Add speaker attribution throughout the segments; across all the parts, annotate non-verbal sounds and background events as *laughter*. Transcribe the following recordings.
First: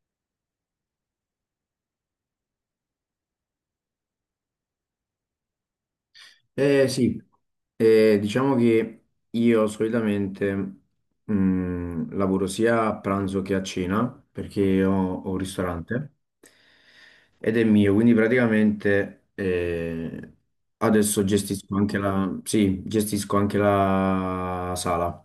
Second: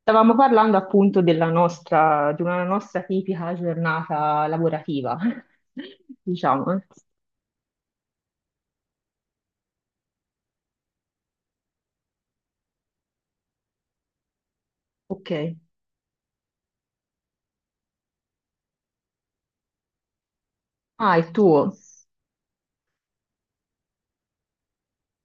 Speaker 1: Stavamo parlando appunto della nostra, di una nostra tipica giornata lavorativa, *laughs* diciamo.
Speaker 2: Eh, sì, diciamo che io solitamente lavoro sia a pranzo che a cena perché
Speaker 1: Ok.
Speaker 2: ho un ristorante ed è mio, quindi praticamente
Speaker 1: Ah,
Speaker 2: adesso
Speaker 1: il tuo.
Speaker 2: gestisco anche sì, gestisco anche la sala.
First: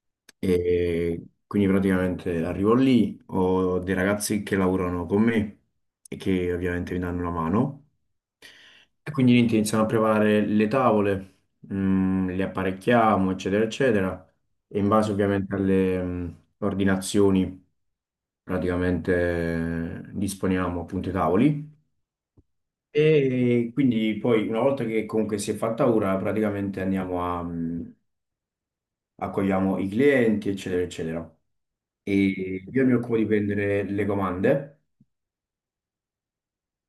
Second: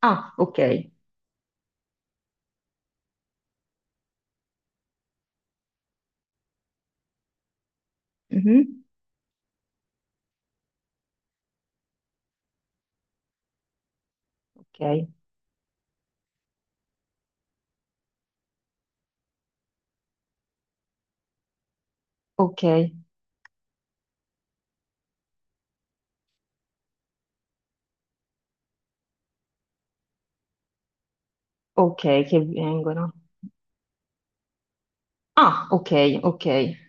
Speaker 1: Ah, ok.
Speaker 2: E quindi praticamente arrivo lì, ho dei ragazzi che lavorano con me e che ovviamente mi danno una mano.
Speaker 1: Mhm.
Speaker 2: E quindi niente, iniziano a preparare le tavole, le apparecchiamo, eccetera, eccetera. E in
Speaker 1: Ok,
Speaker 2: base ovviamente alle ordinazioni, praticamente disponiamo appunto i tavoli.
Speaker 1: ok,
Speaker 2: E quindi poi una volta che comunque si è fatta ora, praticamente accogliamo i clienti, eccetera, eccetera. E
Speaker 1: ok, che
Speaker 2: io mi
Speaker 1: vengono.
Speaker 2: occupo di prendere le comande,
Speaker 1: Ah, ok, ok.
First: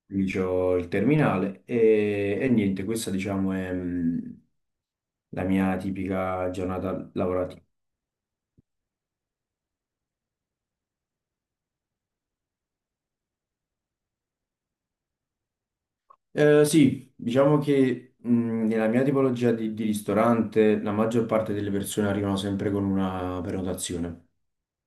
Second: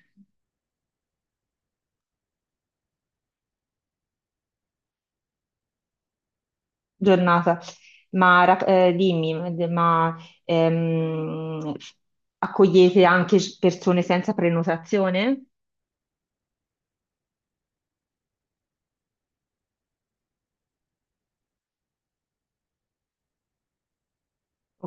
Speaker 2: quindi c'ho il terminale e niente, questa diciamo è la mia tipica giornata
Speaker 1: Giornata.
Speaker 2: lavorativa.
Speaker 1: Dimmi, ma ehm, accogliete anche persone senza prenotazione?
Speaker 2: Sì, diciamo che nella mia tipologia di ristorante la maggior parte delle persone arrivano sempre con una prenotazione.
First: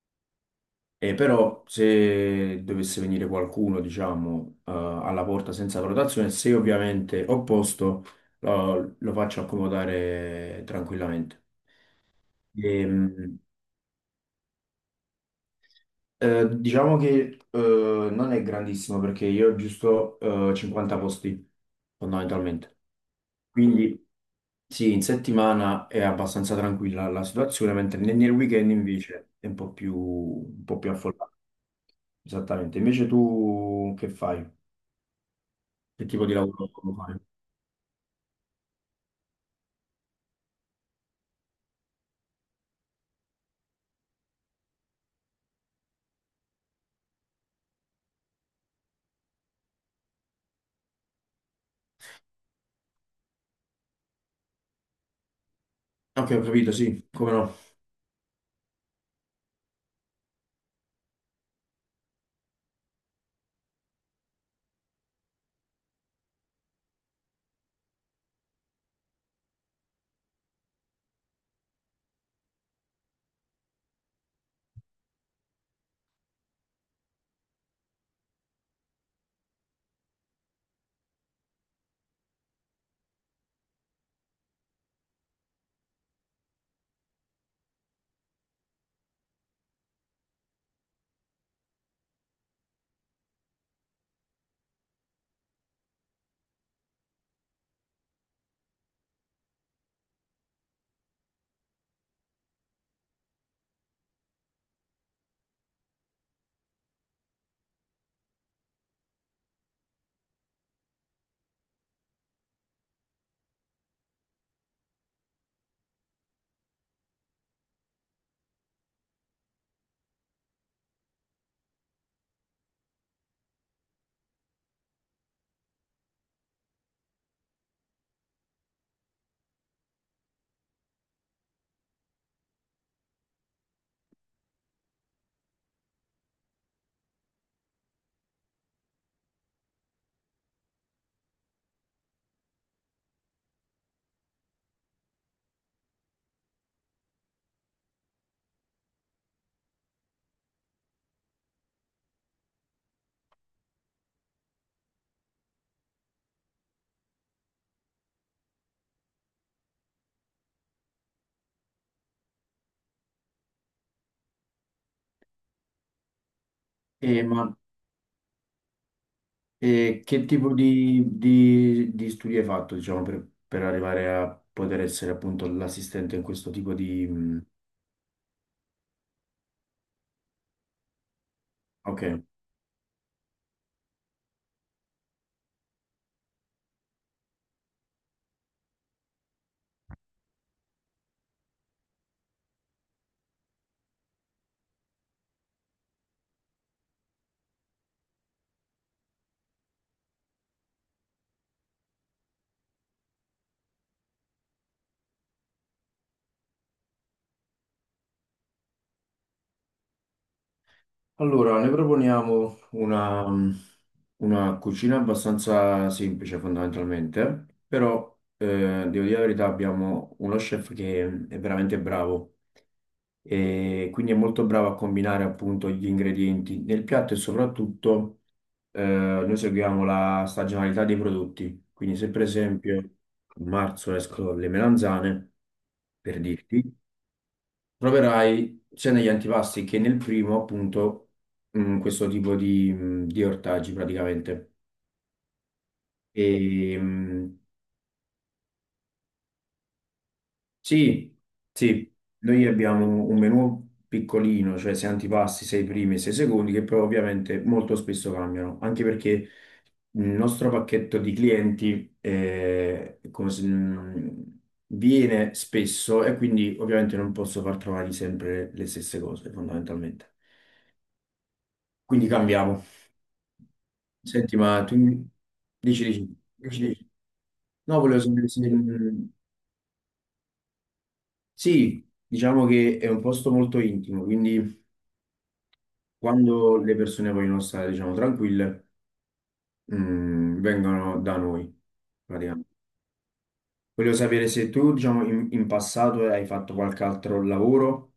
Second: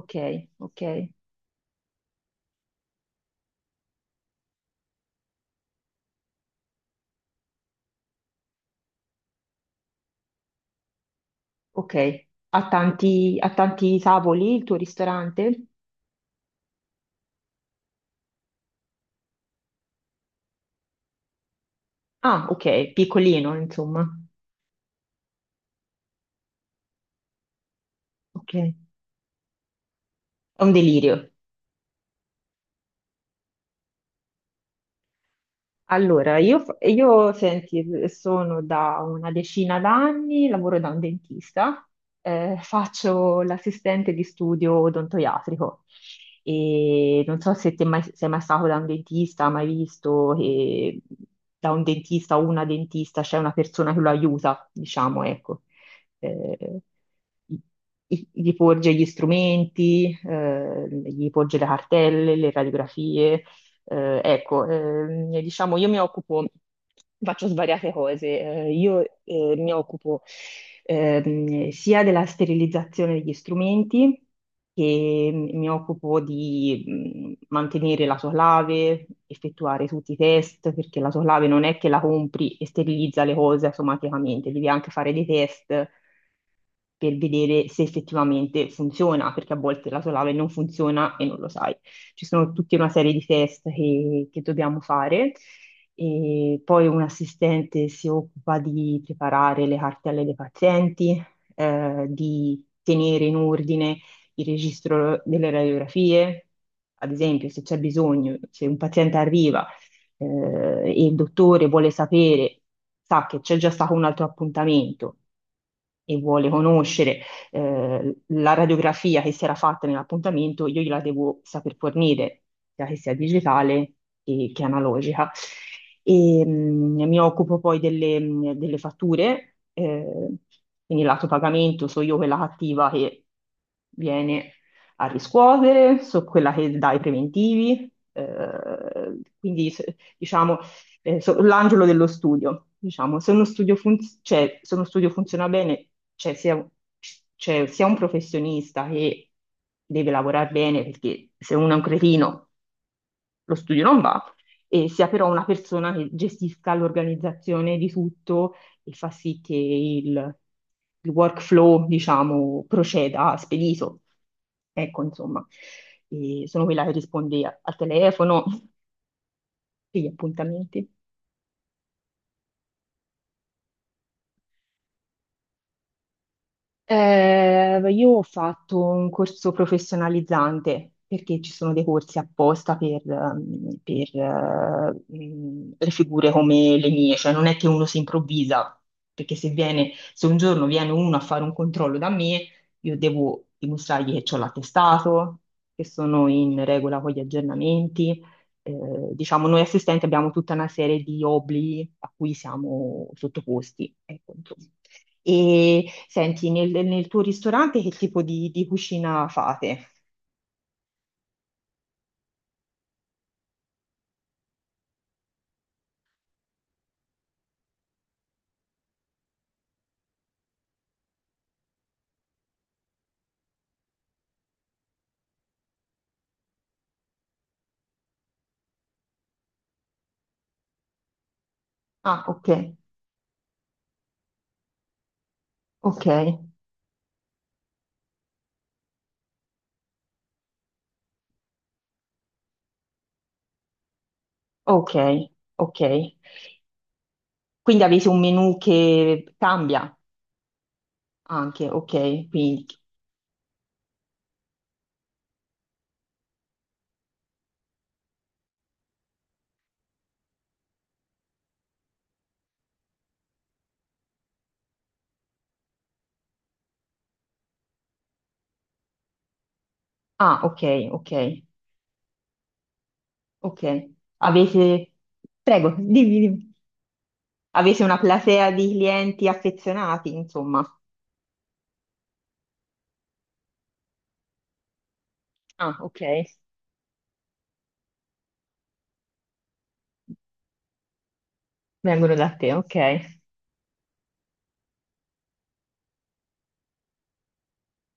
Speaker 1: Ok, ok.
Speaker 2: E però se dovesse venire qualcuno, diciamo, alla porta senza prenotazione, se ovviamente ho posto, lo faccio accomodare tranquillamente.
Speaker 1: Ok,
Speaker 2: Ehm,
Speaker 1: ha tanti tavoli il tuo ristorante?
Speaker 2: diciamo che non è grandissimo perché io ho giusto 50 posti
Speaker 1: Ah,
Speaker 2: fondamentalmente.
Speaker 1: ok, piccolino,
Speaker 2: Quindi
Speaker 1: insomma.
Speaker 2: sì, in settimana è abbastanza tranquilla la situazione, mentre nel
Speaker 1: Ok,
Speaker 2: weekend
Speaker 1: è
Speaker 2: invece è un
Speaker 1: un
Speaker 2: po' più affollata.
Speaker 1: delirio.
Speaker 2: Esattamente. Invece tu che fai? Che tipo di
Speaker 1: Allora, io,
Speaker 2: lavoro
Speaker 1: fa-
Speaker 2: fai?
Speaker 1: io, senti, sono da una decina d'anni, lavoro da un dentista, faccio l'assistente di studio odontoiatrico e non so se te mai, sei mai stato da un dentista, mai visto che da un dentista o una dentista c'è una persona che lo aiuta, diciamo, ecco,
Speaker 2: Ok, ho
Speaker 1: eh,
Speaker 2: capito, sì, come no.
Speaker 1: gli porge gli strumenti, gli porge le cartelle, le radiografie ecco, diciamo, io mi occupo, faccio svariate cose. Io mi occupo sia della sterilizzazione degli strumenti, che mi occupo di mantenere la soclave, effettuare tutti i test, perché la soclave non è che la compri e sterilizza le cose automaticamente, devi anche fare dei test per vedere se effettivamente funziona, perché a volte la soclave non funziona e non lo sai, ci sono tutta una serie di test che dobbiamo fare. E poi un assistente si occupa di preparare le cartelle dei pazienti, di tenere in ordine il registro delle radiografie. Ad esempio, se c'è bisogno, se un paziente arriva, eh, e il dottore vuole sapere, sa che c'è già stato un altro appuntamento e vuole conoscere la radiografia che si era fatta nell'appuntamento, io gliela devo saper fornire, sia che sia digitale che analogica. E, mi occupo poi delle, delle fatture, quindi lato pagamento, so io quella cattiva che viene a riscuotere, so quella che dà i preventivi, diciamo l'angelo dello studio, diciamo. Se uno studio, cioè, se uno studio funziona bene, c'è sia, c'è sia un professionista che deve lavorare bene, perché se uno è un cretino, lo studio non va, e sia però una persona che gestisca l'organizzazione di tutto e fa sì il workflow, diciamo, proceda spedito. Ecco, insomma. E sono quella che
Speaker 2: Eh,
Speaker 1: risponde
Speaker 2: ma
Speaker 1: al telefono, *laughs*
Speaker 2: E
Speaker 1: degli
Speaker 2: che tipo
Speaker 1: appuntamenti.
Speaker 2: di studi hai fatto, diciamo, per arrivare a poter essere appunto l'assistente in questo tipo di...
Speaker 1: Io ho fatto un corso professionalizzante perché ci sono dei
Speaker 2: Ok,
Speaker 1: corsi apposta per, le figure come le mie, cioè non è che uno si improvvisa, perché se un giorno viene uno a fare un controllo da me, io devo dimostrargli che ho l'attestato, che sono in regola con gli aggiornamenti. Diciamo, noi assistenti abbiamo tutta una serie di obblighi a cui siamo sottoposti. Ecco, insomma. E senti, nel tuo ristorante che tipo di cucina fate?
Speaker 2: allora ne proponiamo una cucina abbastanza semplice fondamentalmente, però devo dire la verità, abbiamo uno chef che è veramente bravo e quindi è molto bravo a combinare appunto gli ingredienti nel piatto, e soprattutto noi seguiamo la stagionalità dei prodotti. Quindi se per
Speaker 1: Ah, ok,
Speaker 2: esempio a marzo escono le melanzane,
Speaker 1: ok,
Speaker 2: per dirti, troverai sia negli antipasti che nel primo appunto questo tipo di ortaggi praticamente.
Speaker 1: ok, ok.
Speaker 2: E, mh,
Speaker 1: Quindi avete un menù che cambia
Speaker 2: Sì,
Speaker 1: anche,
Speaker 2: sì,
Speaker 1: ok.
Speaker 2: noi
Speaker 1: Quindi,
Speaker 2: abbiamo un menù piccolino, cioè sei antipasti, sei primi e sei secondi, che però ovviamente molto spesso cambiano, anche perché il nostro pacchetto di clienti come se- viene spesso e quindi ovviamente non posso far trovare sempre le stesse cose, fondamentalmente.
Speaker 1: ah, ok, ok,
Speaker 2: Quindi cambiamo.
Speaker 1: ok.
Speaker 2: Senti, ma tu
Speaker 1: Avete, prego,
Speaker 2: dici, dici,
Speaker 1: dimmi, dimmi.
Speaker 2: dici, dici. No,
Speaker 1: Avete una
Speaker 2: volevo sapere se...
Speaker 1: platea di
Speaker 2: mm,
Speaker 1: clienti affezionati, insomma.
Speaker 2: Sì, diciamo che è un posto molto intimo, quindi...
Speaker 1: Ah, ok.
Speaker 2: Quando le persone vogliono stare, diciamo, tranquille, vengono da noi,
Speaker 1: Vengono da
Speaker 2: praticamente.
Speaker 1: te, ok.
Speaker 2: Voglio sapere se tu, diciamo, in passato hai fatto qualche altro lavoro,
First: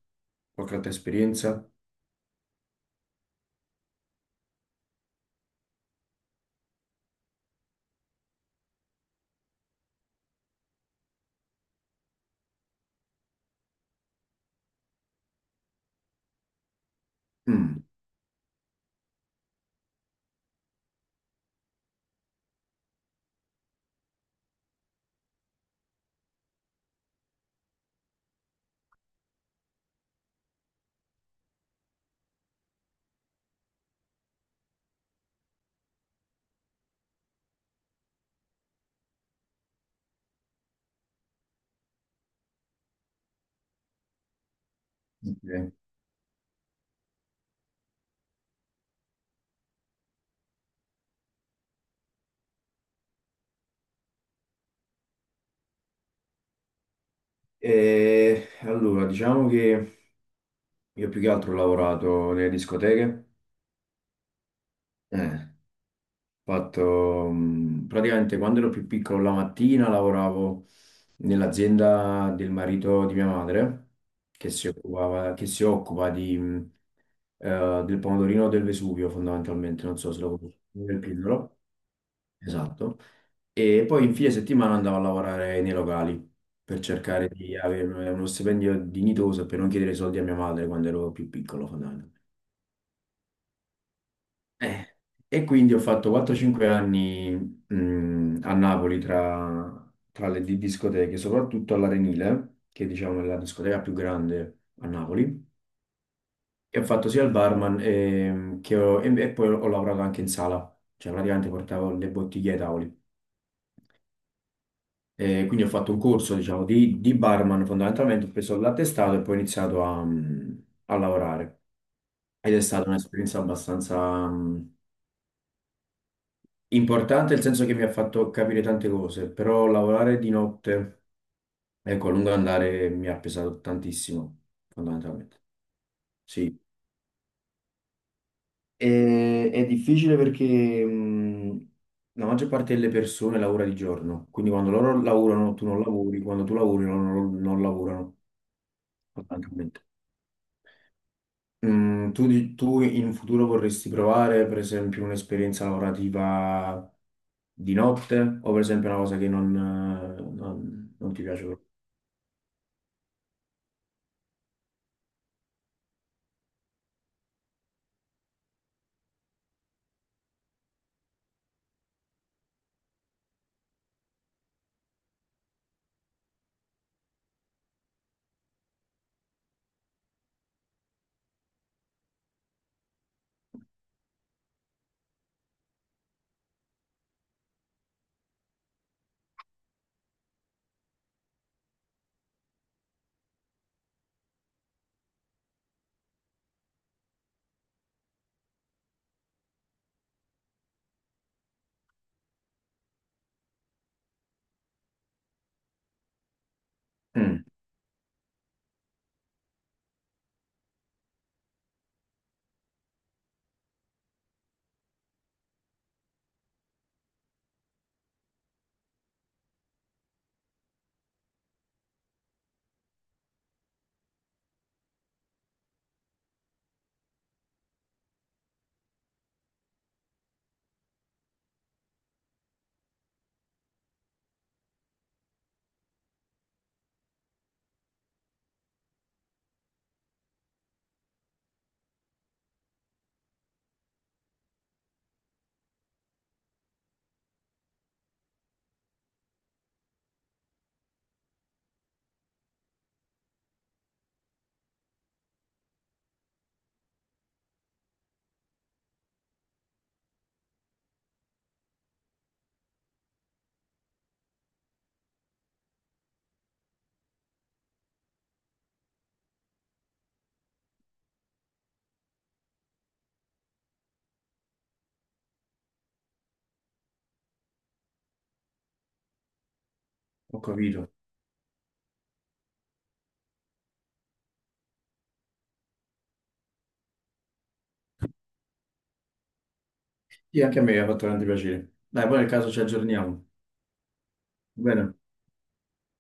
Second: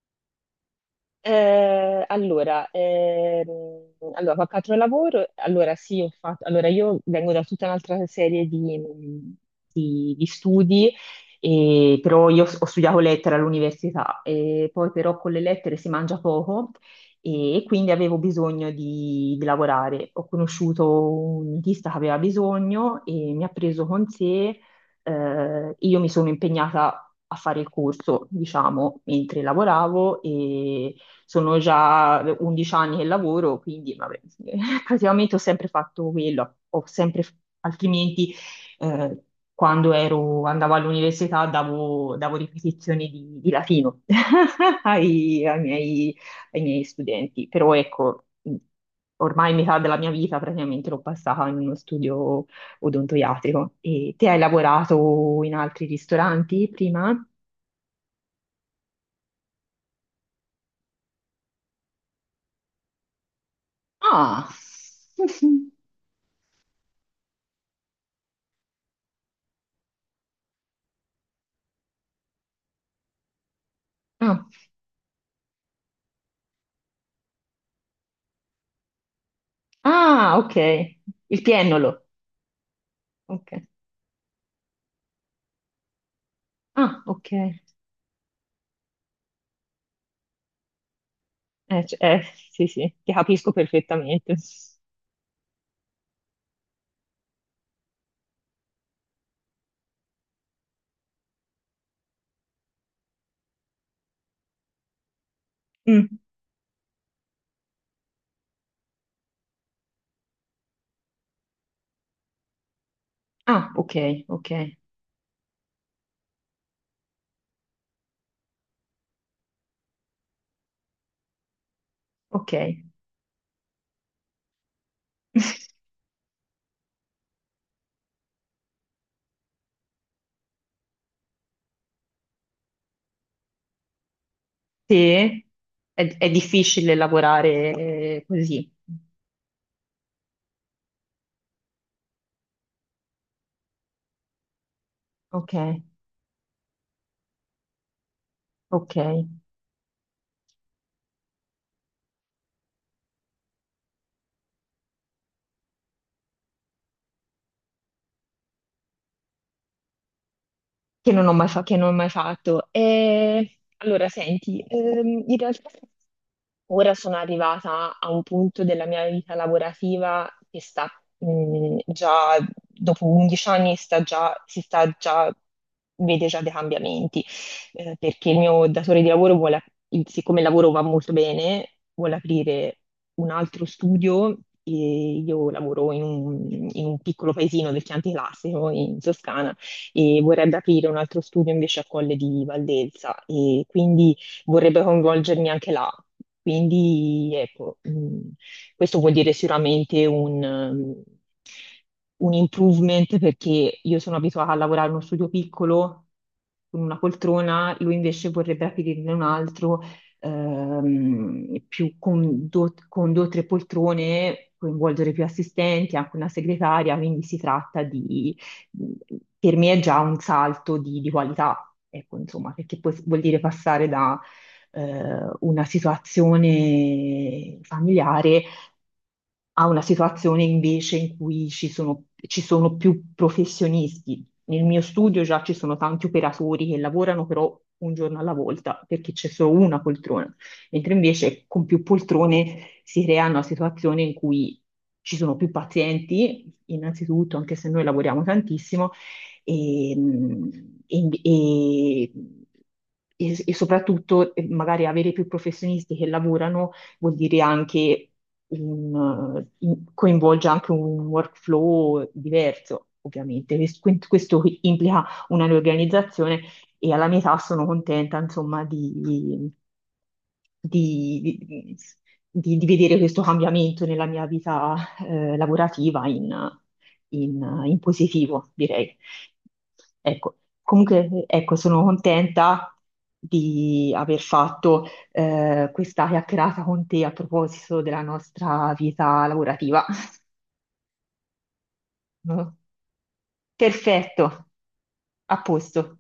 Speaker 2: qualche altra esperienza.
Speaker 1: Eh, allora, ehm, allora, qualche altro lavoro? Allora, sì, ho fatto, allora io vengo da tutta un'altra serie di studi, però io ho studiato lettere all'università, e poi però con le lettere si mangia poco e
Speaker 2: Mm,
Speaker 1: quindi avevo bisogno di lavorare. Ho conosciuto un dentista che aveva bisogno e mi ha preso con sé, io mi sono impegnata a fare il corso, diciamo, mentre lavoravo, sono già 11 anni che lavoro, quindi vabbè, *laughs* praticamente ho sempre fatto quello, ho sempre, altrimenti eh, andavo all'università, davo ripetizioni di latino *laughs* ai, ai
Speaker 2: ok.
Speaker 1: miei, ai miei studenti, però ecco, ormai metà della mia vita praticamente l'ho passata in uno studio odontoiatrico. E te hai lavorato in altri ristoranti prima?
Speaker 2: E allora, diciamo che io più che altro ho lavorato nelle discoteche.
Speaker 1: Ah,
Speaker 2: Eh. Fatto, praticamente quando ero più piccolo la mattina lavoravo nell'azienda del marito di mia madre
Speaker 1: *laughs*
Speaker 2: che si occupa di del pomodorino del Vesuvio fondamentalmente, non so se
Speaker 1: Ah,
Speaker 2: lo
Speaker 1: ok.
Speaker 2: conosci, del
Speaker 1: Il
Speaker 2: Pindolo,
Speaker 1: piennolo.
Speaker 2: esatto.
Speaker 1: Ok.
Speaker 2: E poi in fine settimana andavo a lavorare nei locali per
Speaker 1: Ah,
Speaker 2: cercare
Speaker 1: ok.
Speaker 2: di avere uno stipendio dignitoso e per non chiedere soldi a mia madre quando ero più piccolo
Speaker 1: C-
Speaker 2: fondamentalmente.
Speaker 1: eh, sì, sì, ti capisco perfettamente.
Speaker 2: Eh, E quindi ho fatto 4-5 anni a Napoli tra le discoteche, soprattutto all'Arenile, che diciamo è la discoteca più grande a Napoli.
Speaker 1: Mm.
Speaker 2: E ho fatto sia il barman e poi ho lavorato anche in sala, cioè praticamente portavo le bottiglie ai tavoli.
Speaker 1: Ah, ok, ok,
Speaker 2: E quindi ho fatto un corso, diciamo, di barman fondamentalmente, ho preso l'attestato e poi ho iniziato a lavorare.
Speaker 1: ok.
Speaker 2: Ed è stata un'esperienza abbastanza
Speaker 1: *laughs*
Speaker 2: importante, nel senso che mi ha fatto capire tante cose, però lavorare di notte, ecco, a lungo andare mi ha pesato tantissimo, fondamentalmente.
Speaker 1: Sì, è
Speaker 2: Sì.
Speaker 1: difficile lavorare così.
Speaker 2: E- è difficile perché la maggior parte delle persone lavora di giorno, quindi quando loro
Speaker 1: Ok,
Speaker 2: lavorano tu non lavori, quando tu lavori loro non lavorano,
Speaker 1: ok.
Speaker 2: fondamentalmente. Mm, tu in futuro vorresti provare, per esempio, un'esperienza lavorativa di notte, o per esempio una cosa che non ti piace proprio?
Speaker 1: Che non ho mai fatto. E, allora, senti, in realtà ora sono arrivata a un punto della mia vita lavorativa che sta, mh, già, dopo 11 anni, si sta già, vede già dei cambiamenti, perché il mio datore di lavoro vuole, siccome il lavoro va molto bene, vuole aprire un altro studio. E io lavoro in un piccolo paesino del Chianti Classico in Toscana, e vorrebbe aprire un altro studio invece a Colle di Valdelsa e quindi vorrebbe coinvolgermi anche là. Quindi ecco, questo vuol dire sicuramente un improvement, perché io sono abituata a lavorare in uno studio piccolo con una
Speaker 2: Mm.
Speaker 1: poltrona, lui invece vorrebbe aprirne un altro più con due o tre poltrone, coinvolgere più assistenti, anche una segretaria, quindi si tratta di, per me è già un salto di qualità, ecco, insomma, perché poi vuol dire passare da una situazione familiare a una situazione invece in cui ci sono più professionisti. Nel mio studio già ci sono tanti operatori che lavorano però un giorno alla volta perché c'è solo una poltrona, mentre invece con più poltrone si creano situazioni in cui ci sono più pazienti, innanzitutto, anche se noi lavoriamo tantissimo, e, e- e- e soprattutto magari avere più professionisti che lavorano vuol dire anche coinvolge anche un workflow diverso. Ovviamente, questo implica una riorganizzazione, e alla mia età sono contenta, insomma, di- di vedere questo cambiamento nella mia vita lavorativa in positivo, direi. Ecco,
Speaker 2: Ho capito.
Speaker 1: comunque, ecco, sono contenta di aver fatto questa chiacchierata con te a proposito della nostra vita lavorativa.
Speaker 2: Sì, anche a me ha fatto grande piacere. Dai, poi nel caso ci
Speaker 1: *laughs*
Speaker 2: aggiorniamo.
Speaker 1: Perfetto,
Speaker 2: Va bene?
Speaker 1: a posto.